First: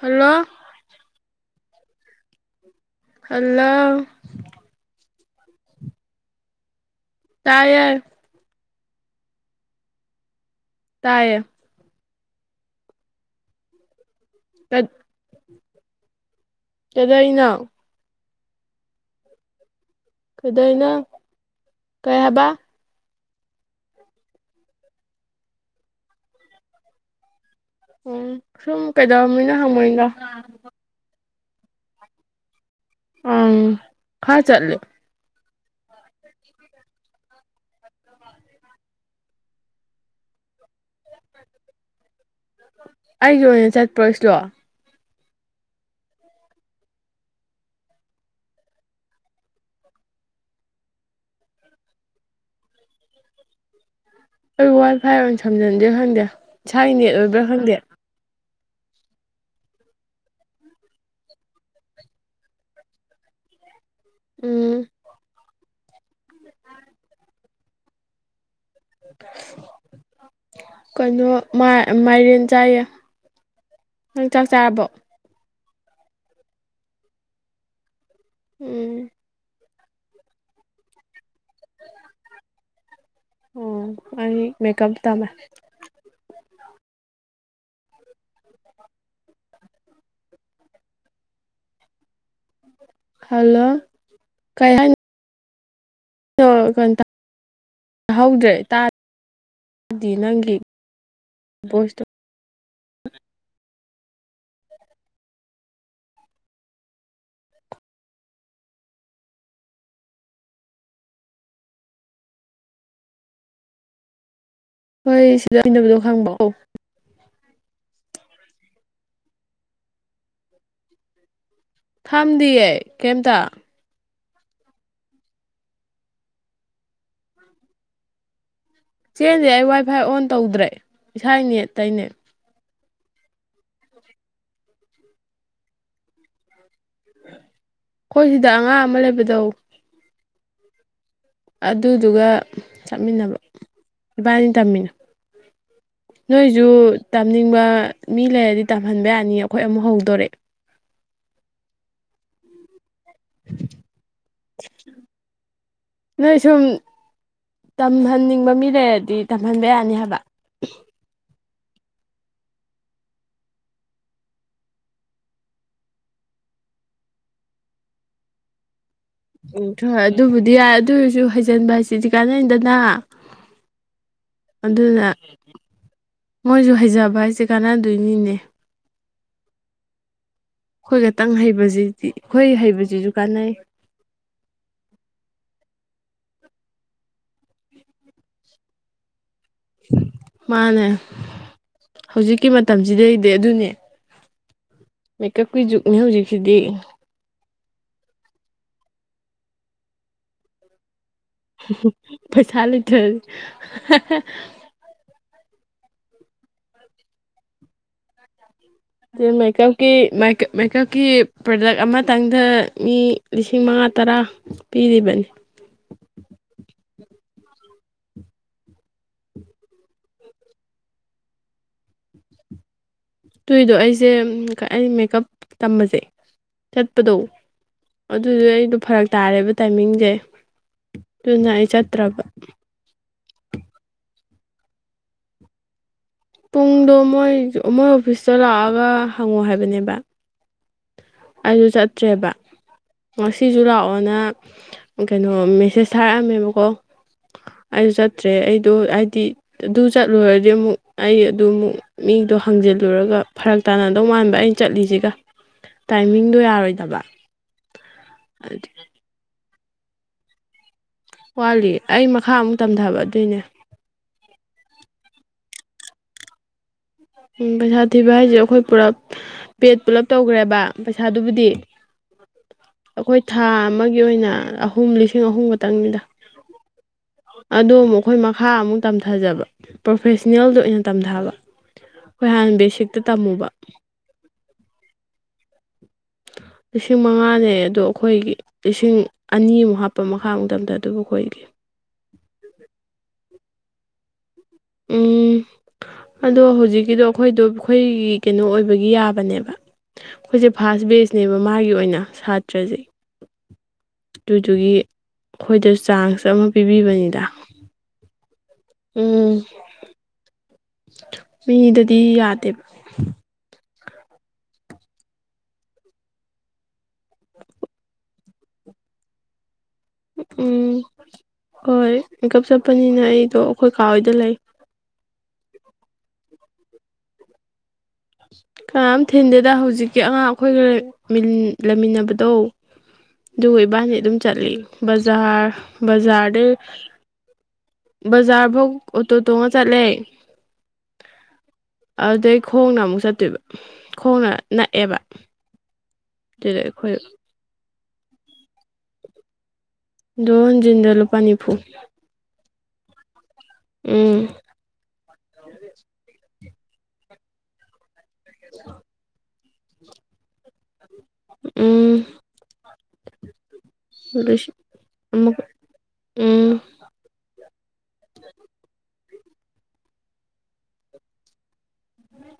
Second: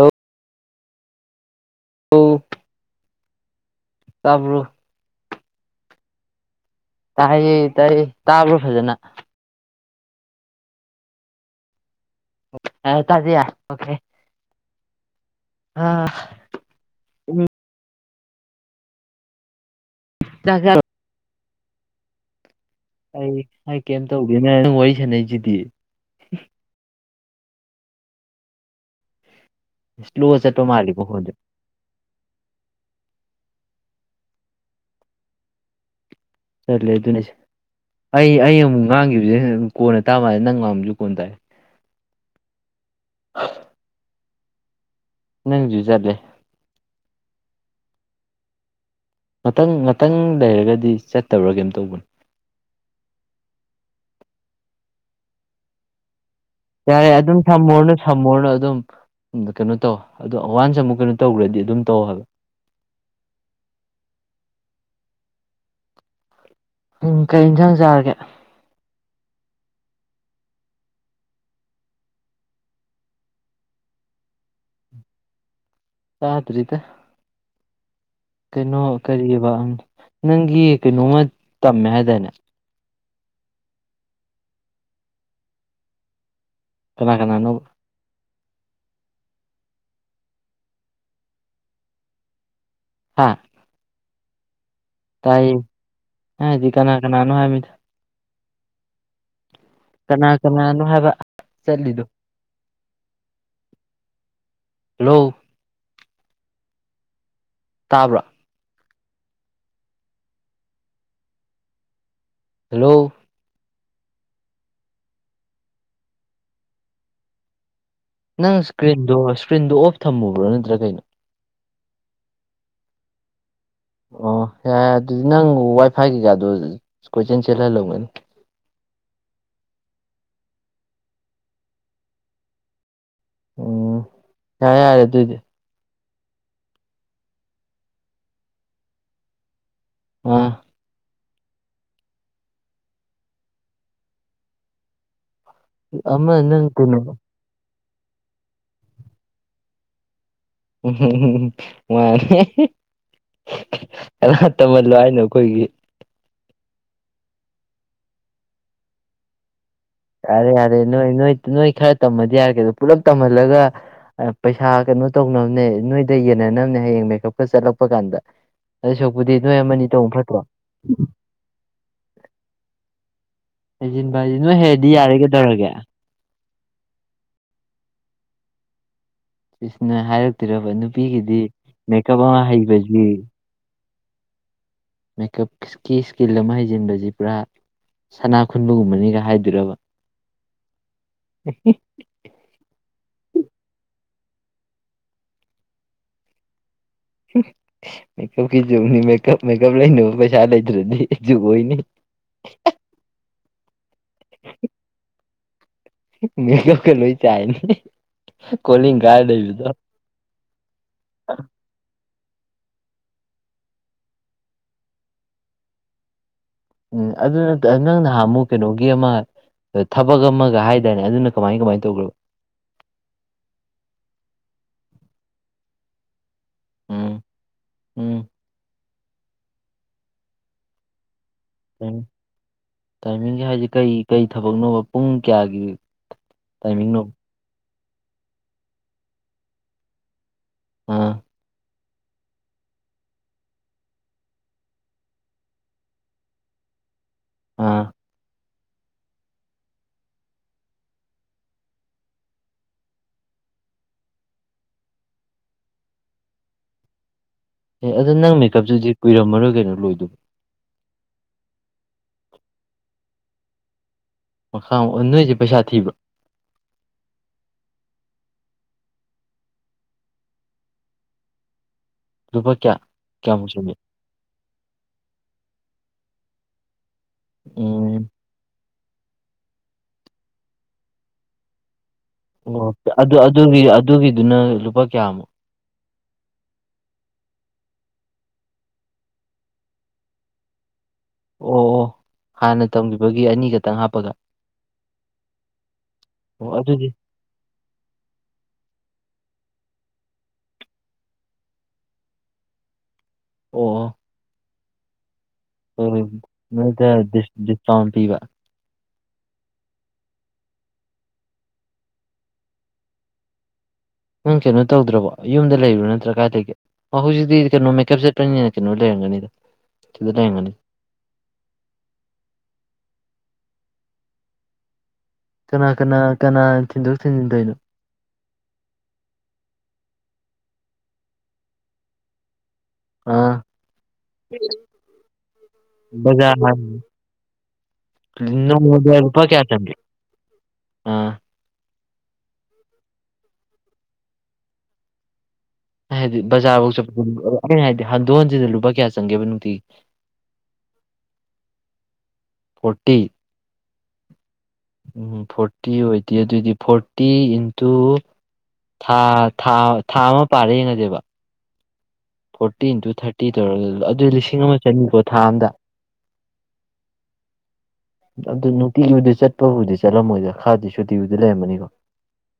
hello ꯑꯣ hello ꯇꯥꯕ꯭ꯔꯣ ꯇꯥꯏꯌꯦ ꯇꯥꯏꯌꯦ ꯇꯥꯕ꯭ꯔꯣ ꯐꯖꯅ ꯇꯥꯏꯌꯦ ꯇꯥꯖꯌꯥ ꯑꯣꯈꯦ ꯀꯠ ꯑ ꯀꯩꯗꯣꯏꯅꯣ ꯆꯥꯛ ꯆꯥꯔꯣ ꯀꯗꯣꯏꯅꯣ ꯀꯩ ꯍꯥꯏꯕ ꯑꯩ ꯑꯩ ꯀꯩꯝ ꯇꯧꯗꯦ ꯅꯪ ꯋꯥꯔꯤ ꯁꯥꯟꯅꯩꯁꯤꯗꯤ ꯎꯝ ꯁꯨꯝ ꯀꯩꯗꯧꯔꯝꯃꯤꯅꯣ ꯍꯪꯕꯅꯤꯗ ꯏꯁ꯭ꯂꯣ ꯆꯠꯄ ꯃꯥꯜꯂꯤꯀꯣ ꯐꯣꯟꯁꯤ ꯑꯝ ꯈꯔ ꯆꯠꯂꯤ ꯆꯠꯂꯦ ꯑꯗꯨꯅꯤꯁꯦ ꯑꯩ ꯑꯩ ꯑꯃꯨꯛ ꯉꯥꯡꯒꯥꯕꯁꯦ ꯀꯣꯟꯅ ꯇꯥ ꯃꯥꯜꯂꯦ ꯅꯪ ꯉꯥꯡꯕꯖꯨ ꯑꯩꯒꯤ ꯑꯣꯏꯅ ꯆꯠꯄ꯭ꯔꯣ ꯁ꯭ꯂꯣ ꯅꯪ ꯖꯨ ꯆꯠꯂꯦ ꯉꯥꯛꯇꯪ ꯉꯥꯛꯇꯪ ꯂꯩꯔꯒꯗꯤ ꯆꯠꯇꯕ꯭ꯔꯥ ꯀꯩꯝ ꯇꯧꯕꯟ ꯑꯟꯑꯣꯗꯤꯕꯜ ꯑꯩ ꯋꯥꯢ ꯐꯥꯏ ꯑꯣꯏꯅ ꯁꯝꯖꯟꯁꯤꯔꯥ ꯈꯪꯗꯦ ꯏꯁꯥꯒꯤ ꯌꯥꯔꯦ ꯅꯦꯠ ꯑꯗꯨꯝ ꯑꯣꯏꯕ꯭ꯔꯥ ꯈꯪꯗꯦ ꯁꯝꯃꯣꯔꯅꯨ ꯁꯝꯃꯣꯔꯅꯨ ꯑꯗꯨꯝ ꯀꯩꯅꯣ ꯇꯧ ꯑꯗꯣ ꯋꯥꯟꯁ ꯑꯃꯨꯛ ꯀꯩꯅꯣ ꯇꯧꯒ꯭ꯔꯗꯤ ꯑꯗꯨꯝ ꯇꯧ ꯍꯥꯏꯕ ꯑꯟꯑꯣꯗꯤꯕꯜ ꯎꯝ ꯎꯝ ꯀꯩ ꯏꯟꯁꯥꯡ ꯆꯥꯔꯒꯦ ꯀꯩꯅꯣ ꯃꯥꯏ ꯑ ꯃꯥꯏꯔꯦꯟ ꯆꯥꯏꯌꯦ ꯅꯪ ꯆꯥꯛ ꯆꯥꯔꯕꯣ ꯆꯥꯗ꯭ꯔꯤꯗ ꯀꯩꯅꯣ ꯎꯝ ꯀꯔꯤꯕꯥ ꯑꯝ ꯅꯪꯒꯤ ꯀꯩꯅꯣꯃ ꯇꯝꯃꯦ ꯍꯥꯏꯗꯥꯏꯅꯦ ꯑꯝ ꯑꯩ ꯃꯦꯀꯞ ꯇꯝꯃꯦ ꯀꯅꯥ ꯀꯅꯥꯅꯣ ꯍꯥ ꯍꯜꯂꯣ ꯀ ꯆꯀꯅꯥ ꯀꯅꯣ ꯍꯥꯏ ꯃꯤ ꯍꯧꯗ꯭ꯔꯦ ꯇꯥ ꯀꯅꯥ ꯀꯅꯥꯅꯣ ꯍꯥꯏꯕ ꯚꯣꯏꯁꯇꯣ ꯆꯠꯂꯤꯗꯣ ꯍꯜꯂꯣ ꯇꯥꯕ꯭ꯔꯥ ꯍꯜꯂꯣ ꯍꯣꯏ ꯁꯤꯗ ꯍꯕꯗꯣ ꯈꯪꯕ ꯀꯥꯎ ꯅꯪ ꯏꯁꯀ꯭ꯔꯤꯟꯗꯣ ꯏꯁꯀ꯭ꯔꯤꯟꯗꯣ ꯑꯣꯐ ꯊꯝꯃꯨꯕ꯭ꯔꯣ ꯅꯠꯇ꯭ꯔꯥ ꯀꯩꯅꯣ ꯊꯝꯗꯤꯌꯦ ꯀꯩꯝꯇ ꯑꯣ ꯌꯥꯔꯦ ꯑꯗꯨꯗꯤ ꯅꯪ ꯋꯥꯏ ꯐꯥꯏ ꯀꯩꯀꯥꯗꯣ ꯀꯣꯏꯆꯦꯜ ꯆꯦꯜꯍꯜ ꯂꯧꯒꯅꯤ ꯆꯦꯟꯗꯤ ꯑꯩ ꯋꯥꯏ ꯐꯥꯏ ꯑꯣꯟ ꯇꯧꯗ꯭ꯔꯦ ꯏꯁꯥꯅꯦ ꯑꯇꯩꯅꯦ ꯎꯝ ꯌꯥ ꯌꯥꯔꯦ ꯑꯗꯨꯏꯗꯤ ꯑꯩꯈꯣꯏ ꯁꯤꯗ ꯑꯉꯥꯡ ꯑꯃ ꯂꯩꯕꯗꯧ ꯑ ꯑꯗꯨꯗꯨꯒ ꯆꯠꯃꯤꯟꯅꯕ ꯏꯕꯥꯅꯤ ꯇꯝꯃꯤꯅꯨ ꯑꯃ ꯅꯪ ꯅꯣꯏꯁꯨ ꯀꯩꯅꯣ ꯇꯝꯅꯤꯡꯕ ꯃꯤ ꯂꯩꯔꯗꯤ ꯇꯝꯍꯟꯕ ꯌꯥꯅꯤ ꯑꯩꯈꯣꯏ ꯑꯃꯨꯛ ꯍꯧꯗꯣꯔꯛꯑꯦ ꯎ ꯋꯥꯅꯦ ꯀꯅꯥ ꯇꯝꯍꯜꯂꯣ ꯍꯥꯏꯅꯣ ꯑꯩꯈꯣꯏꯒꯤ ꯅꯣꯏ ꯁꯨꯝ ꯇꯝꯍꯟꯅꯤꯡꯕ ꯃꯤ ꯂꯩꯔꯗꯤ ꯇꯝꯍꯟꯕ ꯌꯥꯏ ꯌꯥꯔꯦ ꯌꯥꯔꯦ ꯅꯣꯏ ꯅꯣꯏ ꯅꯣꯏ ꯈꯔ ꯇꯝꯃꯗꯤ ꯌꯥꯔꯒꯦ ꯑꯗꯣ ꯄꯨꯜꯂꯞ ꯇꯝꯍꯜꯂꯒ ꯄꯩꯁꯥ ꯀꯩꯅꯣ ꯇꯧꯅꯕꯅꯦ ꯅꯣꯏꯗ ꯌꯦꯟꯅꯅꯕꯅꯦ ꯍꯌꯦꯡ ꯃꯦꯀꯞꯀ ꯆꯠꯂꯛꯄ ꯀꯥꯟꯗ ꯑꯗꯨꯏ ꯁꯔꯨꯛꯄꯨꯗꯤ ꯅꯣꯏ ꯎꯝ ꯑꯃꯅꯤ ꯊꯣꯏ ꯇꯧꯕꯅ ꯐꯠꯇ꯭ꯔꯣ ꯑꯗꯨꯕꯨꯗꯤ ꯌꯥꯏ ꯑꯗꯨ ꯑꯣꯏꯔꯁꯨ ꯍꯩꯖꯤꯟꯕ ꯍꯥꯏꯁꯤꯗꯤ ꯀꯥꯟꯅꯩꯗꯅ ꯍꯩꯖꯤꯟꯚꯁꯤ ꯅꯣꯏ ꯍꯦꯔꯗꯤ ꯑꯗꯨꯅ ꯌꯥꯔꯦꯒꯩꯗꯧꯔꯒꯦ ꯃꯣꯏꯁꯨ ꯍꯩꯖꯕ ꯍꯥꯏꯁꯦ ꯀꯥꯟꯅꯗꯣꯏꯅꯤꯅꯦ ꯏꯁꯁꯅ ꯍꯥꯏꯔꯛꯇꯔꯕ ꯑꯩꯈꯣꯏ ꯈꯛꯇꯪ ꯅꯨꯄꯤꯒꯤꯗꯤ ꯍꯩꯕꯁꯤꯗꯤ ꯃꯦꯀꯞ ꯑꯃ ꯑꯩꯈꯣꯏ ꯍꯩꯕꯁꯤ ꯍꯩꯕꯁꯤꯁꯨ ꯀꯥꯟꯅꯩ ꯃꯦꯀꯞꯀꯤ ꯏꯁꯀꯤꯜ ꯑꯃ ꯍꯩꯖꯤꯟꯕꯁꯤ ꯄꯨꯔꯥ ꯁꯅꯥ ꯈꯨꯟꯕꯒꯨꯝꯕꯅꯤꯒ ꯍꯥꯏꯗꯤ ꯃꯥꯅꯦ ꯍꯧꯖꯤꯛꯀꯤ ꯃꯇꯝꯁꯤꯗꯩꯗꯤ ꯑꯗꯨꯅꯦ ꯃꯦꯀꯞꯀꯤ ꯖꯨꯛꯅꯦ ꯍꯧꯖꯤꯛꯁꯤꯗꯤ ꯃꯦꯀꯞꯀꯤ ꯆꯨꯝꯅꯤ ꯃꯦꯀꯞ ꯃꯦꯀꯞ ꯂꯩꯅꯕ ꯄꯩꯁꯥ ꯂꯩꯇ꯭ꯔꯗꯤ ꯖꯨꯛ ꯑꯣꯏꯅꯤ ꯄꯩꯁꯥ ꯂꯩꯇ꯭ꯔꯦ ꯃꯤ ꯀ ꯂꯣꯏ ꯆꯥꯏꯅꯦ ꯃꯦꯀꯞꯀꯤ ꯃꯦꯀꯞꯀꯤ ꯄ꯭ꯔꯗꯛ ꯑꯃ ꯃꯊꯪꯗ ꯃꯤ ꯂꯤꯁꯤꯡ ꯃꯉꯥ ꯇꯔꯥ ꯄꯤꯔꯤꯕꯅꯤ ꯎꯝ ꯑꯗꯨ ꯅꯪ ꯅꯍꯥꯟ ꯑꯃꯨꯛ ꯀꯩꯅꯣꯒꯤ ꯑꯃ ꯑ ꯊꯕꯛ ꯑꯃꯒ ꯍꯥꯏꯇꯥꯔꯅꯦ ꯑꯗꯨꯅ ꯀꯃꯥꯏ ꯀꯃꯥꯏꯅ ꯇꯧꯈ꯭ꯔꯕ ꯇꯨꯏꯗꯣ ꯑꯩꯁꯦ ꯑꯩ ꯃꯦꯀꯞ ꯇꯝꯕꯁꯦ ꯎꯝ ꯆꯠꯄꯗꯣ ꯎꯝ ꯑꯗꯨꯗꯤ ꯑꯩꯗꯣ ꯐꯔꯛ ꯇꯥꯔꯦꯕ ꯇꯥꯏꯃꯤꯡꯁꯦ ꯑꯗꯨꯅ ꯑꯩ ꯆꯠꯇ꯭ꯔꯕ ꯇꯥꯏꯃꯤꯡꯁꯦ ꯍꯥꯏꯁꯦ ꯀꯩ ꯀꯔꯤ ꯊꯕꯛꯅꯣꯕ ꯄꯨꯡ ꯀꯌꯥꯒꯤ ꯄꯨꯡꯗꯣ ꯇꯥꯏꯃꯤꯡꯅꯣ ꯃꯣꯏ ꯃꯣꯏ ꯑꯣꯐꯤꯁꯇ ꯂꯥꯛꯑꯒ ꯍꯪꯉꯣ ꯍꯥꯏꯕꯅꯦꯕ ꯑꯥ ꯑꯩꯁꯨ ꯆꯠꯇ꯭ꯔꯦꯕ ꯉꯁꯤꯁꯨ ꯂꯥꯛꯑꯣꯅ ꯀꯩꯅꯣ ꯃꯦꯁꯦꯁ ꯊꯥꯔꯛꯑꯝꯃꯦꯕꯀꯣ ꯑꯥ ꯑꯩꯁꯨ ꯆꯠꯇ꯭ꯔꯦ ꯑꯩ ꯑꯗꯨ ꯍꯥꯏꯗꯤ ꯑꯗꯨ ꯆꯠꯂꯨꯔꯗꯤ ꯑꯃꯨꯛ ꯑꯩ ꯑꯗꯨ ꯑꯃꯨꯛ ꯃꯤꯗꯣ ꯍꯥꯡꯖꯜꯂꯨꯔꯒ ꯐꯔꯛ ꯇꯥꯟꯅꯗꯧ ꯃꯥꯟꯕ ꯑꯩꯅ ꯆꯠꯂꯤꯁꯤꯒ ꯇꯥꯏꯃꯤꯡꯗꯣ ꯌꯥꯔꯣꯏꯗꯕ ꯑꯦ ꯑꯗꯣ ꯅꯪ ꯑꯗꯨꯗꯤ ꯃꯦꯀꯞꯇꯨꯗꯤ ꯀꯨꯏꯔꯝꯃꯔꯣꯏ ꯀꯩꯅꯣ ꯂꯣꯏꯗꯣꯏꯧꯕ ꯋꯥꯂꯤ ꯑꯩ ꯃꯈꯥ ꯑꯃꯨꯛ ꯇꯝꯊꯕ ꯑꯗꯨꯏꯅꯦ ꯃꯈꯥ ꯑꯣꯟ ꯅꯣꯏꯁꯦ ꯄꯩꯁꯥ ꯊꯤꯕ꯭ꯔ ꯎꯝ ꯄꯩꯁꯥ ꯊꯤꯕ ꯍꯥꯏꯁꯦ ꯑꯩꯈꯣꯏ ꯄꯨꯂꯞ ꯄꯦꯠ ꯄꯨꯂꯞ ꯇꯧꯈ꯭ꯔꯦꯕ ꯄꯩꯁꯥꯗꯨꯕꯨꯗꯤ ꯂꯨꯄꯥ ꯀꯌꯥ ꯑꯩꯈꯣꯏ ꯊꯥ ꯀꯌꯥꯃꯨꯛ ꯆꯪꯒꯦ ꯑꯃꯒꯤ ꯑꯣꯏꯅ ꯑꯍꯨꯝ ꯂꯤꯁꯤꯡ ꯑꯍꯨꯝ ꯈꯛꯇꯪꯅꯤꯗ ꯑꯗꯣ ꯎꯝ ꯃꯈꯣꯏ ꯃꯈꯥ ꯑꯃꯨꯛ ꯇꯝꯊꯖꯕ ꯄ꯭ꯔꯣꯐꯦꯁꯅꯦꯜꯗ ꯑꯣꯏꯅ ꯇꯝꯊꯕ ꯑꯩꯈꯣꯏ ꯍꯥꯟꯅ ꯕꯦꯁꯤꯛꯇ ꯇꯝꯃꯨꯕ ꯑꯣꯒꯤ ꯑꯗꯨꯒꯤꯗꯨꯅ ꯂꯨꯄꯥ ꯀꯌꯥꯃꯨꯛ ꯂꯤꯁꯤꯡ ꯃꯉꯥꯅꯦ ꯑꯗꯣ ꯑꯩꯈꯣꯏꯒꯤ ꯂꯤꯁꯤꯡ ꯑꯅꯤꯃꯨꯛ ꯍꯥꯞꯄ ꯃꯈꯥ ꯃꯇꯝꯗ ꯑꯣ ꯑꯣ ꯍꯥꯟꯅ ꯇꯝꯈꯤꯕꯒꯤ ꯑꯅꯤ ꯈꯛꯇꯪ ꯍꯥꯞꯄꯒ ꯎꯝ ꯑꯗꯣ ꯑꯣ ꯑꯗꯨꯗꯤ ꯍꯧꯖꯤꯛꯀꯤꯗꯣ ꯑꯩꯈꯣꯏꯗꯣ ꯑꯩꯈꯣꯏꯒꯤ ꯀꯩꯅꯣ ꯑꯣꯏꯕꯒꯤ ꯌꯥꯕ ꯅꯦꯕ ꯑꯩꯈꯣꯏꯁꯦ ꯐꯔꯥꯁ ꯕꯦꯁꯅꯦꯕ ꯃꯥꯒꯤ ꯑꯣꯏꯅ ꯁꯥꯇ꯭ꯔꯁꯦ ꯑꯣ ꯑꯣ ꯇꯨ ꯆꯨꯒꯤ ꯑꯩꯈꯣꯏꯗ ꯍꯣꯏ ꯍꯣꯏ ꯆꯥꯟꯁ ꯑꯃ ꯅꯣꯏꯗ ꯄꯤꯕꯤꯕꯅꯤꯗ ꯗꯤꯁ ꯗꯤꯁꯀꯥꯎꯟ ꯄꯤꯕ ꯎꯝ ꯃꯤꯗꯗꯤ ꯌꯥꯗꯦꯕ ꯅꯪ ꯀꯩꯅꯣ ꯇꯧꯗ꯭ꯔꯕꯣ ꯌꯨꯝꯗ ꯂꯩꯔꯣ ꯅꯠꯇ꯭ꯔꯥ ꯀꯥꯏ ꯂꯩꯒꯦ ꯍꯧꯖꯤꯛꯇꯤ ꯀꯩꯅꯣ ꯃꯦꯀꯞ ꯁꯦꯠꯄꯅꯤꯅ ꯀꯩꯅꯣ ꯂꯩꯔ ꯒꯅꯤꯗ ꯎꯝ ꯍꯣꯏ ꯏꯪꯀꯞ ꯆꯞꯄꯅꯤꯅ ꯑꯩꯗꯣ ꯑꯩꯈꯣꯏ ꯀꯥ ꯍꯣꯏꯗ ꯂꯩ ꯀꯅꯥ ꯀꯅꯥ ꯀꯅꯥ ꯊꯤꯟꯗꯣꯛ ꯊꯤꯟꯖꯤꯟꯗꯣꯏꯅꯣ ꯀꯅꯥꯝ ꯊꯤꯟꯗꯦꯗ ꯍꯧꯖꯤꯛꯀꯤ ꯑꯉꯥꯡ ꯑꯩꯈꯣꯏꯒꯔ ꯂꯩꯃꯤꯟꯅꯕꯗꯣ ꯑꯥ ꯏꯕꯥꯗꯤ ꯑꯗꯨꯝ ꯆꯠꯂꯤ ꯕꯖꯥꯔ ꯕꯖꯥꯔꯗ ꯕꯖꯥꯔ ꯕꯖꯥꯔ ꯐꯥꯎ ꯅꯣꯡꯃꯗ ꯂꯨꯄꯥ ꯀꯌꯥ ꯑꯣꯇꯣꯇꯣꯉ ꯆꯪꯒꯦ ꯆꯠꯂꯦ ꯑꯥ ꯑꯗꯨꯗꯩ ꯈꯣꯡꯅ ꯑꯃꯨꯛ ꯆꯠꯇꯣꯏꯕ ꯈꯣꯡꯅ ꯅꯛꯑꯦꯕ ꯍꯥꯏꯗꯤ ꯑꯗꯨꯗ ꯕꯖꯥꯔꯐꯥꯎ ꯑꯩꯈꯣꯏ ꯆꯠꯩꯅ ꯍꯥꯏꯗꯤ ꯍꯟꯗꯣꯛ ꯍꯟꯖꯤꯅ ꯂꯨꯄꯥ ꯀꯌꯥ ꯆꯪꯒꯦꯕ ꯅꯨꯡꯇꯤꯒꯤ ꯗꯣꯟꯟꯖꯤꯟꯗ ꯂꯨꯄꯥ ꯅꯤꯐꯨ ꯍꯣꯇꯤ ꯎꯝ ꯎꯝ ꯐꯣꯔꯇꯤ ꯑꯣꯏꯗꯦ ꯑꯗꯨꯑꯣꯏꯗꯤ ꯐꯣꯔꯇꯤ ꯏꯟꯇꯨ ꯊꯥꯔꯠ ꯊꯥ ꯊꯥ ꯑꯃ ꯄꯥꯔꯦ ꯌꯦꯡꯉꯁꯦꯕ ꯎꯝ ꯐꯣꯔꯇꯤ ꯏꯟ ꯇꯨ ꯊꯥꯔꯇꯤ ꯑꯗꯨꯏ ꯂꯤꯁꯤꯡ ꯑꯃ ꯆꯅꯤꯀꯣ ꯊꯥ ꯑꯃꯨꯛ ꯑꯝꯗ ꯎꯝ ꯑꯗꯨ ꯅꯨꯡꯇꯤꯒꯤꯨꯗꯤ ꯆꯠꯄꯕꯨꯥꯎꯗꯤ ꯆꯠꯂꯝꯃꯣꯏꯗ ꯈꯔꯗꯤ ꯁꯨꯇꯤꯨꯗꯤ ꯂꯩꯔꯝꯃꯅꯤꯀꯣ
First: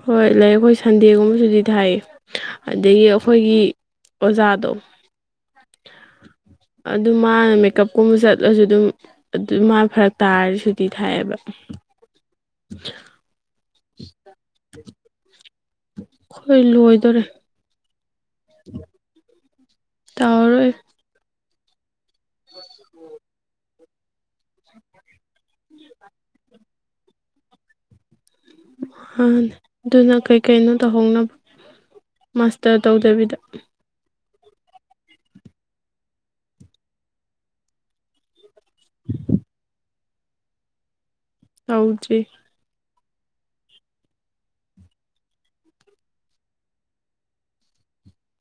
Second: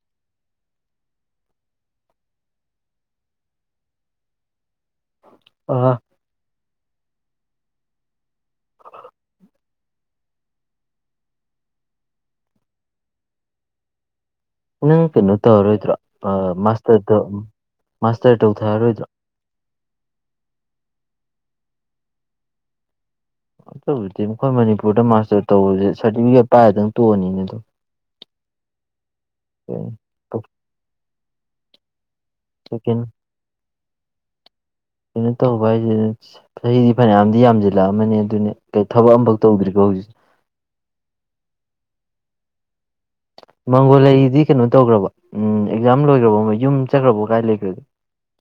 ꯍꯣꯏ ꯂꯩ ꯑꯩꯈꯣꯏ ꯁꯟꯗꯦꯒꯨꯝꯕꯁꯨꯗꯤ ꯊꯥꯏ ꯑꯗꯒꯤ ꯑꯩꯈꯣꯏꯒꯤ ꯑꯣꯖꯥꯗꯣ ꯑ ꯑꯗꯨ ꯃꯥꯅ ꯃꯦꯀꯞꯀꯨꯝꯕ ꯆꯠꯂꯁꯨ ꯑꯗꯨꯝ ꯑꯗꯨ ꯃꯥꯅ ꯐꯔꯛ ꯇꯥꯔꯁꯨꯗꯤꯤ ꯊꯥꯏꯑꯦꯕ [inaudible] [inaudible] ꯅꯪ ꯀꯩꯅꯣ ꯇꯧꯔꯔꯣꯏꯗ꯭ꯔꯣ ꯑꯩꯈꯣꯏ ꯃꯥꯁꯇꯔꯗ ꯂꯣꯏꯗꯣꯔꯦ ꯃꯥꯁꯇꯔ ꯇꯧꯊꯥꯔꯔꯣꯏꯗ꯭ꯔꯣ ꯇꯔ ꯎ ꯎ ꯑꯗꯨꯕꯨꯗꯤ ꯃꯈꯣꯏ ꯃꯅꯤꯄꯨꯔꯗ ꯃꯥꯁꯇꯔ ꯇꯧꯕꯁꯦ ꯁꯥꯔꯇꯤꯐꯤꯀꯦꯠ ꯄꯥꯏꯔꯗꯪ ꯇꯣꯛꯑꯅꯤꯅꯦ ꯑꯗꯨꯝ ꯑꯗꯨꯅ ꯀꯩꯀꯩꯅꯣ ꯇꯧꯍꯧꯅꯕ ꯃꯥꯁꯇꯔ ꯀꯩꯅꯣ ꯇꯧꯗꯕꯤꯗ ꯀꯩꯅꯣ ꯇꯧꯕ ꯍꯥꯏꯁꯤꯅ ꯆꯍꯤꯗꯤ ꯐꯅꯌꯥꯝꯗꯤ ꯌꯥꯝꯁꯤꯜꯂꯛꯑꯃꯅꯦ ꯑꯗꯨꯅꯦ ꯀꯩ ꯊꯕꯛ ꯑꯃꯐꯛ ꯇꯧꯗ꯭ꯔꯤꯀꯣ ꯍꯧꯖꯤꯛꯤ ꯍꯥꯎꯖꯤ ꯃꯪꯒꯣꯂꯗꯤ ꯀꯩꯅꯣ ꯇꯧꯈ꯭ꯔꯕ ꯎꯝ ꯑꯦꯛꯖꯥꯝ ꯂꯣꯏꯈ꯭ꯔꯕ ꯑꯃ ꯌꯨꯝ ꯆꯠꯈ꯭ꯔꯕꯣ ꯀꯥꯏ ꯂꯩꯈ꯭ꯔꯒꯦ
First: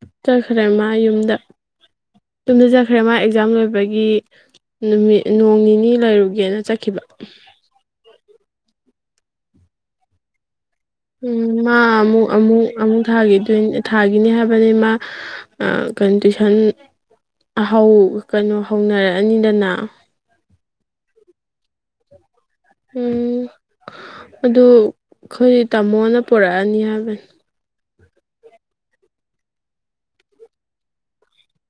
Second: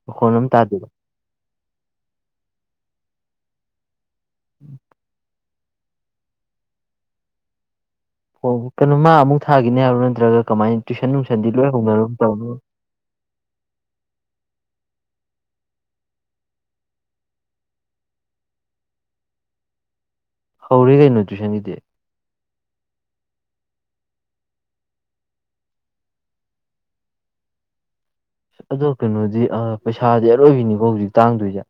ꯃꯈꯣꯟ ꯑꯃ ꯆꯠꯈ꯭ꯔꯦ ꯇꯥꯗꯦꯕ ꯃꯥ ꯌꯨꯝꯗ ꯌꯨꯝꯗ ꯆꯠꯈ꯭ꯔꯦ ꯃꯥ ꯑꯦꯛꯖꯥꯝ ꯂꯣꯏꯕꯒꯤ ꯅꯨꯃꯤꯠ ꯅꯣꯡ ꯅꯤꯅꯤ ꯂꯩꯔꯨꯒꯦꯅ ꯆꯠꯈꯤꯕ ꯍꯣ ꯀꯩꯅꯣ ꯃꯥ ꯑꯃꯨꯛ ꯊꯥꯈꯤꯅꯤ ꯍꯥꯏꯕ꯭ꯔꯣ ꯅꯠꯇ꯭ꯔꯒ ꯀꯃꯥꯏꯅ ꯇꯨꯏꯁꯟ ꯎꯝ ꯅꯨꯡꯁꯟꯗꯤ ꯂꯣꯏ ꯃꯥ ꯍꯧꯅꯔ ꯑꯃꯨꯛ ꯇꯧꯅꯤ ꯑꯃꯨꯛ ꯑꯃꯨꯛ ꯊꯥꯈꯤꯗꯣꯏ ꯊꯥꯒꯤꯅꯤ ꯍꯥꯏꯕꯅꯤ ꯃꯥ ꯑ ꯀꯟꯗꯤꯁꯟ ꯀꯩꯅꯣ ꯍꯧꯅꯔꯛꯑꯅꯤꯗꯅ ꯍꯧꯔꯤꯈꯩ ꯅ꯭ꯌꯨꯇ꯭ꯔꯤꯁꯟꯒꯤ ꯗ ꯎꯝ ꯑꯗꯨ ꯑꯩꯈꯣꯏ ꯇꯥꯃꯣꯅ ꯄꯨꯔꯛꯑꯅꯤ ꯍꯥꯏꯕꯅꯤ ꯑꯗꯣ ꯀꯩꯅꯣꯗꯤ ꯄꯩꯁꯥꯗꯤ ꯑꯔꯣꯏꯕꯤꯅꯤꯀꯣ ꯍꯧꯖꯤꯛ ꯇꯥꯡꯗꯣꯏꯁꯦ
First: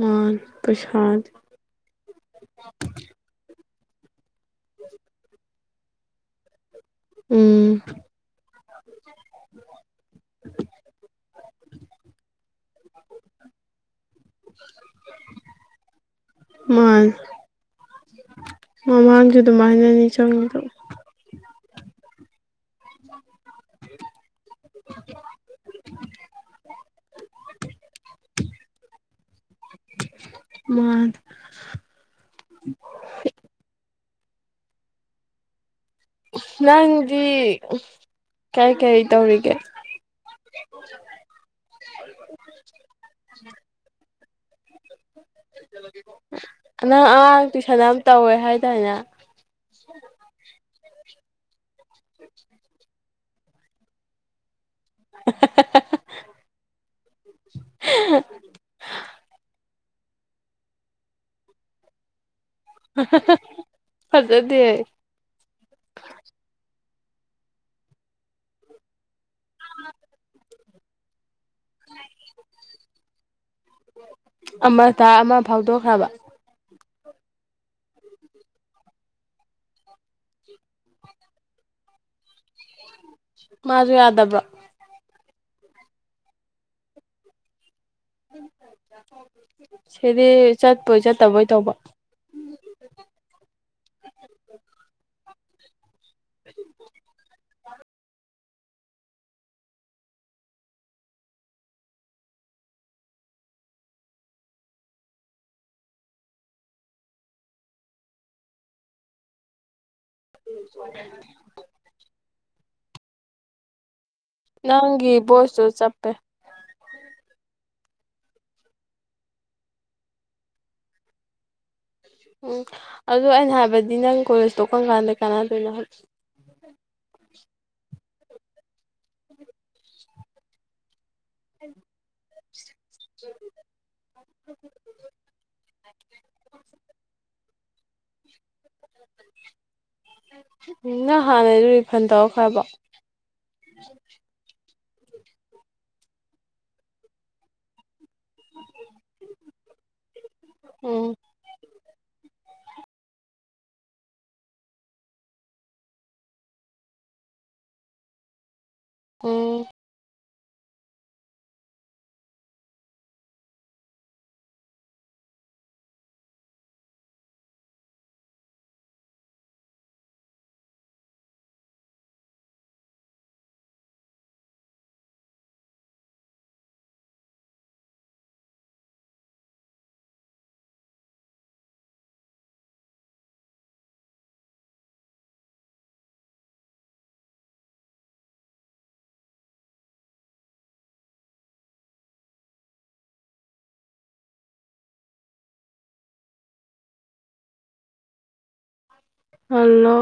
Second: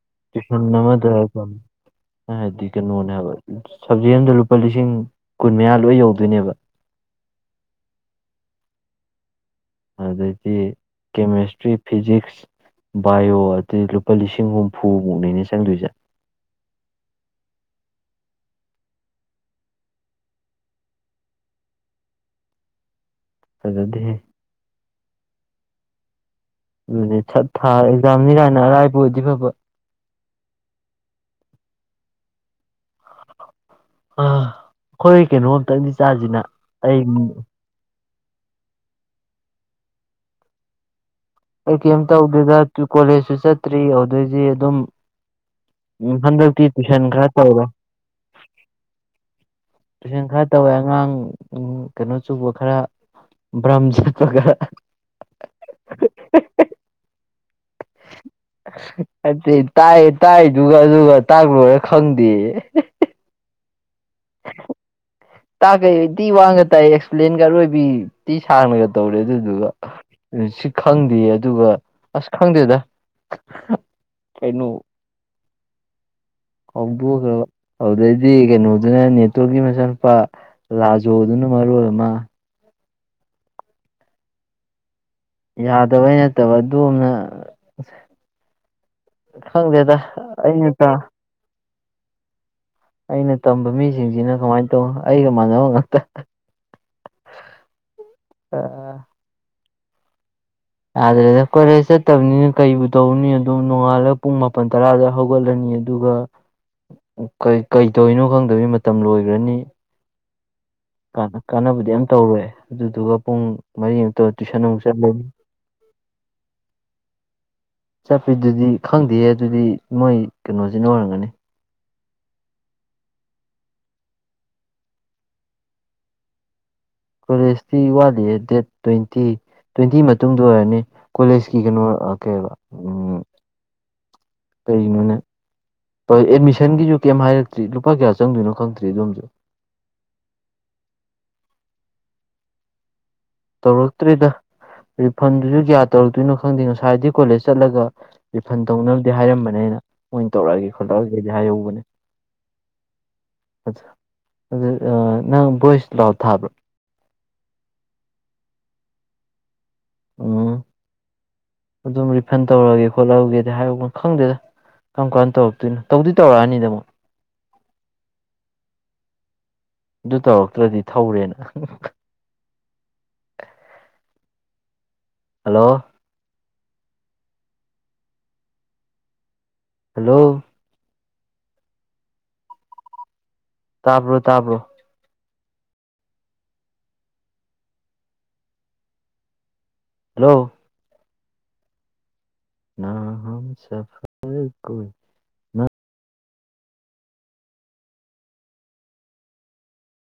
ꯃꯥꯅꯤ ꯄꯩꯁꯥꯗꯤ ꯅꯃꯗꯗꯤꯀꯅ ꯃꯅꯦ ꯍꯥꯏꯕ ꯁꯞꯖꯤ ꯑꯗ ꯂꯨꯄꯥ ꯂꯤꯁꯤꯡ ꯀꯨꯟ ꯃꯌꯥ ꯂꯣꯏ ꯌꯧꯗꯣꯏꯅꯦꯕ ꯎꯝ ꯑꯗꯩꯗꯤ ꯀꯦꯃꯦꯁꯇ꯭ꯔꯤ ꯐꯤꯖꯤꯛꯁ ꯕꯥꯏꯑꯣ ꯑꯩ ꯂꯨꯄꯥ ꯂꯤꯁꯤꯡ ꯍꯨꯝꯐꯨꯃꯨꯛꯅꯤꯩꯅ ꯆꯪꯗꯣꯏꯁꯦ ꯃꯃꯥꯡꯁꯨꯗ ꯃꯥꯏꯅꯅꯤ ꯆꯪꯗ ꯑꯗꯨꯗꯤ ꯑꯗꯨꯗꯤ ꯊꯥ ꯑꯦꯛꯖꯥꯝꯅꯤꯔꯥꯏꯅ ꯑꯔꯥꯏꯕ ꯑꯣꯏꯗꯤ ꯐꯕ ꯃꯥꯅꯤ [unintelligible] ꯑ ꯍꯣꯏ ꯀꯦꯅꯣ ꯑꯣ ꯇ ꯅꯗꯤ ꯀꯔꯤ ꯀꯔꯤ ꯇꯧꯔꯤꯒꯦ ꯑꯩ ꯀꯩ ꯇꯧꯗꯦꯗ ꯀꯣꯂꯦꯖꯁꯨ ꯆꯠꯇ꯭ꯔꯤ ꯑꯗꯨꯗꯣꯏꯗꯤ ꯑꯗꯨꯝ ꯍꯟꯗꯛꯇꯤ ꯅꯪ ꯇꯨꯏꯁꯟ ꯈꯔ ꯑꯉꯥꯡ ꯇꯧꯔꯦ ꯇ꯭ꯨꯏꯁꯟ ꯑꯃ ꯇꯧꯋꯦ ꯍꯥꯏꯇꯥꯅꯦ ꯇꯨꯁꯟ ꯈꯥꯏ ꯇ ꯍ ꯑꯉꯥꯡ ꯀꯩꯅꯣ ꯆꯨꯕ ꯈꯔ ꯕ꯭ꯔꯝ ꯆꯠꯄꯒ ꯅꯠꯇꯦ [unintelligible] ꯇꯥꯏ ꯇꯥꯏꯗꯨꯒ ꯑꯗꯨꯒ ꯇꯥꯛꯂꯣꯏꯨꯔꯦ ꯈꯪꯗꯦ [unintelligible] ꯐꯖꯗꯦ ꯇꯥ ꯀꯩ ꯍꯥꯏꯗꯤ ꯋꯥꯡꯉ ꯇꯥꯏꯌꯦ ꯄ꯭ꯂꯦꯟꯒ ꯑꯔꯣꯏꯕꯤ ꯇꯤ ꯁꯥꯡꯅꯒ ꯇꯧꯔꯦ ꯑꯗꯨꯗꯨꯒ ꯁꯤ ꯈꯪꯗꯦ ꯑꯗꯨꯒ ꯑꯁ ꯈꯪꯗꯦꯗ ꯀꯩꯅꯣ ꯑꯃ ꯇꯥ ꯑꯃ ꯐꯥꯎꯗꯣꯛꯈ꯭ꯔꯕ ꯍꯧꯗꯣꯛꯈ꯭ꯔꯕ ꯑꯗꯨꯗꯩꯗꯤ ꯀꯩꯅꯣꯗꯨꯅ ꯅꯦꯠꯋꯔꯛꯀꯤ ꯃꯆꯥ ꯃꯨꯄꯥ ꯂꯥꯖꯣꯗꯨꯅ ꯃꯔ ꯑꯣꯏꯃ ꯃꯥꯁꯨ ꯌꯥꯗꯕ ꯌꯥꯗꯕꯩ ꯅꯠꯇꯕ ꯑꯗꯨꯝꯅ ꯁꯤꯗꯤ ꯑꯩꯅ ꯆꯠꯄꯣꯏ ꯆꯠꯇꯕꯣꯏ ꯇꯧꯕ ꯑꯩꯅ ꯇꯝꯕ ꯃꯤꯁꯤꯡꯁꯤꯅ ꯀꯃꯥꯏꯅ ꯇꯧ ꯑꯩꯒ ꯃꯥꯟꯅꯕ ꯉꯥꯛꯇ [unintelligible] ꯑꯥ ꯌꯥꯗ꯭ꯔꯦꯗ ꯀꯣꯏꯂꯦꯖ ꯆꯠꯇꯕꯅꯤꯅ ꯀꯔꯤꯕꯨ ꯇꯧꯅꯤ ꯑꯗꯨꯣ ꯅꯣꯡꯉꯥꯜꯂꯒ ꯄꯨꯡ ꯃꯥꯄꯜ ꯇꯔꯥꯗ ꯍꯧꯒꯠꯂꯅꯤ ꯑꯗꯨꯒ ꯀꯩꯗꯧꯔꯤꯅꯣ ꯈꯪꯗꯕꯩ ꯃꯇꯝ ꯂꯣꯏꯈ꯭ꯔꯅꯤ ꯀꯥꯟꯅꯕꯗꯤ ꯌꯥꯝ ꯇꯧꯔꯣꯏꯦ ꯑꯗꯨꯗꯨꯒ ꯄꯨꯡ ꯃꯔꯤꯃ ꯇꯣ ꯇꯨꯁꯅꯁꯥ ꯅꯪꯒꯤ ꯂꯩꯅꯤ ꯚꯣꯏꯁꯇꯨ ꯆꯞꯄꯦ ꯆꯠꯄꯤꯗꯨꯗꯤ ꯈꯪꯗꯦ ꯑꯗꯨꯗꯤ ꯃꯣꯏ ꯀꯩꯅꯣꯁꯤꯅ ꯑꯣꯏꯔꯝꯒꯅꯤ ꯎꯝ ꯑꯗꯨꯗ ꯑꯩꯅ ꯍꯥꯏꯕꯗꯤ ꯅꯪ ꯀꯣꯂꯦꯖ ꯇꯣꯛꯀꯝ ꯀꯥꯟꯗ ꯀꯅꯥꯗꯣꯏꯅꯣꯂ ꯀꯣꯂꯦꯖꯇꯤ ꯋꯥꯠꯂꯤꯑ ꯗꯦꯠ ꯇ꯭ꯋꯦꯟꯇꯤ ꯇ꯭ꯋꯦꯟꯇꯤ ꯃꯇꯨꯡꯗ ꯑꯣꯏꯔꯅꯤ ꯀꯣꯂꯦꯖꯀꯤ ꯀꯩꯅꯣ ꯀꯩ ꯎ ꯀꯩꯒꯤꯅꯣꯅꯦ ꯑꯦꯠꯃꯤꯁꯟꯒꯤꯁꯨ ꯀꯩꯝ ꯍꯥꯏꯔꯛꯇ꯭ꯔꯤ ꯂꯨꯄꯥ ꯀꯌꯥ ꯆꯪꯗꯣꯏꯅꯣ ꯈꯪꯗ꯭ꯔꯤ ꯑꯗꯣꯝꯁꯨ ꯅꯪ ꯍꯥꯟꯅꯗꯨ ꯔꯤꯐꯟ ꯇꯧꯔꯛꯈ꯭ꯔꯕ ꯇꯧꯔꯛꯇ꯭ꯔꯤꯗ ꯔꯤꯐꯟꯗꯨꯁꯨ ꯀꯌꯥ ꯇꯧꯔꯛꯇꯣꯏꯅꯣ ꯈꯪꯗꯦ ꯉꯁꯥꯏꯗꯤ ꯀꯣꯂꯦꯖ ꯆꯠꯂꯒ ꯔꯤꯐꯟ ꯇꯧꯅꯕꯗꯤ ꯍꯥꯏꯔꯝꯕꯅꯦꯅ ꯃꯣꯏ ꯇꯧꯔꯛꯑꯒꯦ ꯎꯝ ꯈꯣꯠꯂꯛꯑꯒꯦꯗꯤ ꯍꯥꯏꯍꯧꯕꯅꯦ ꯑꯗꯨ ꯅꯪ ꯕꯣꯏꯁ ꯂꯥꯎ ꯊꯥꯕ꯭ꯔꯣ ꯀ ꯎꯝ ꯑꯗꯨꯝ ꯔꯤꯐꯟ ꯇꯧꯔꯒꯦ ꯈꯣꯠꯂꯒꯦꯗꯤ ꯍꯥꯏꯔ ꯈꯪꯗꯦꯗ ꯀꯔꯝ ꯀꯥꯟꯅ ꯇꯧꯔꯛꯇꯣꯏꯅꯣ ꯇꯧꯗꯤ ꯇꯧꯔꯛꯑꯅꯤꯗ ꯑꯃꯣ ꯑꯗꯨ ꯇꯧꯔꯛꯇ꯭ꯔꯗꯤ ꯊꯧꯔꯦꯅ ꯍꯜꯂꯣ ꯍꯜꯂꯣ ꯇꯥꯕ꯭ꯔꯣ ꯇꯥꯕ꯭ꯔꯣ ꯍꯜꯂꯣ ꯅꯍ ꯁꯐꯔ ꯀꯣꯏ ꯅ ꯍꯜꯂꯣ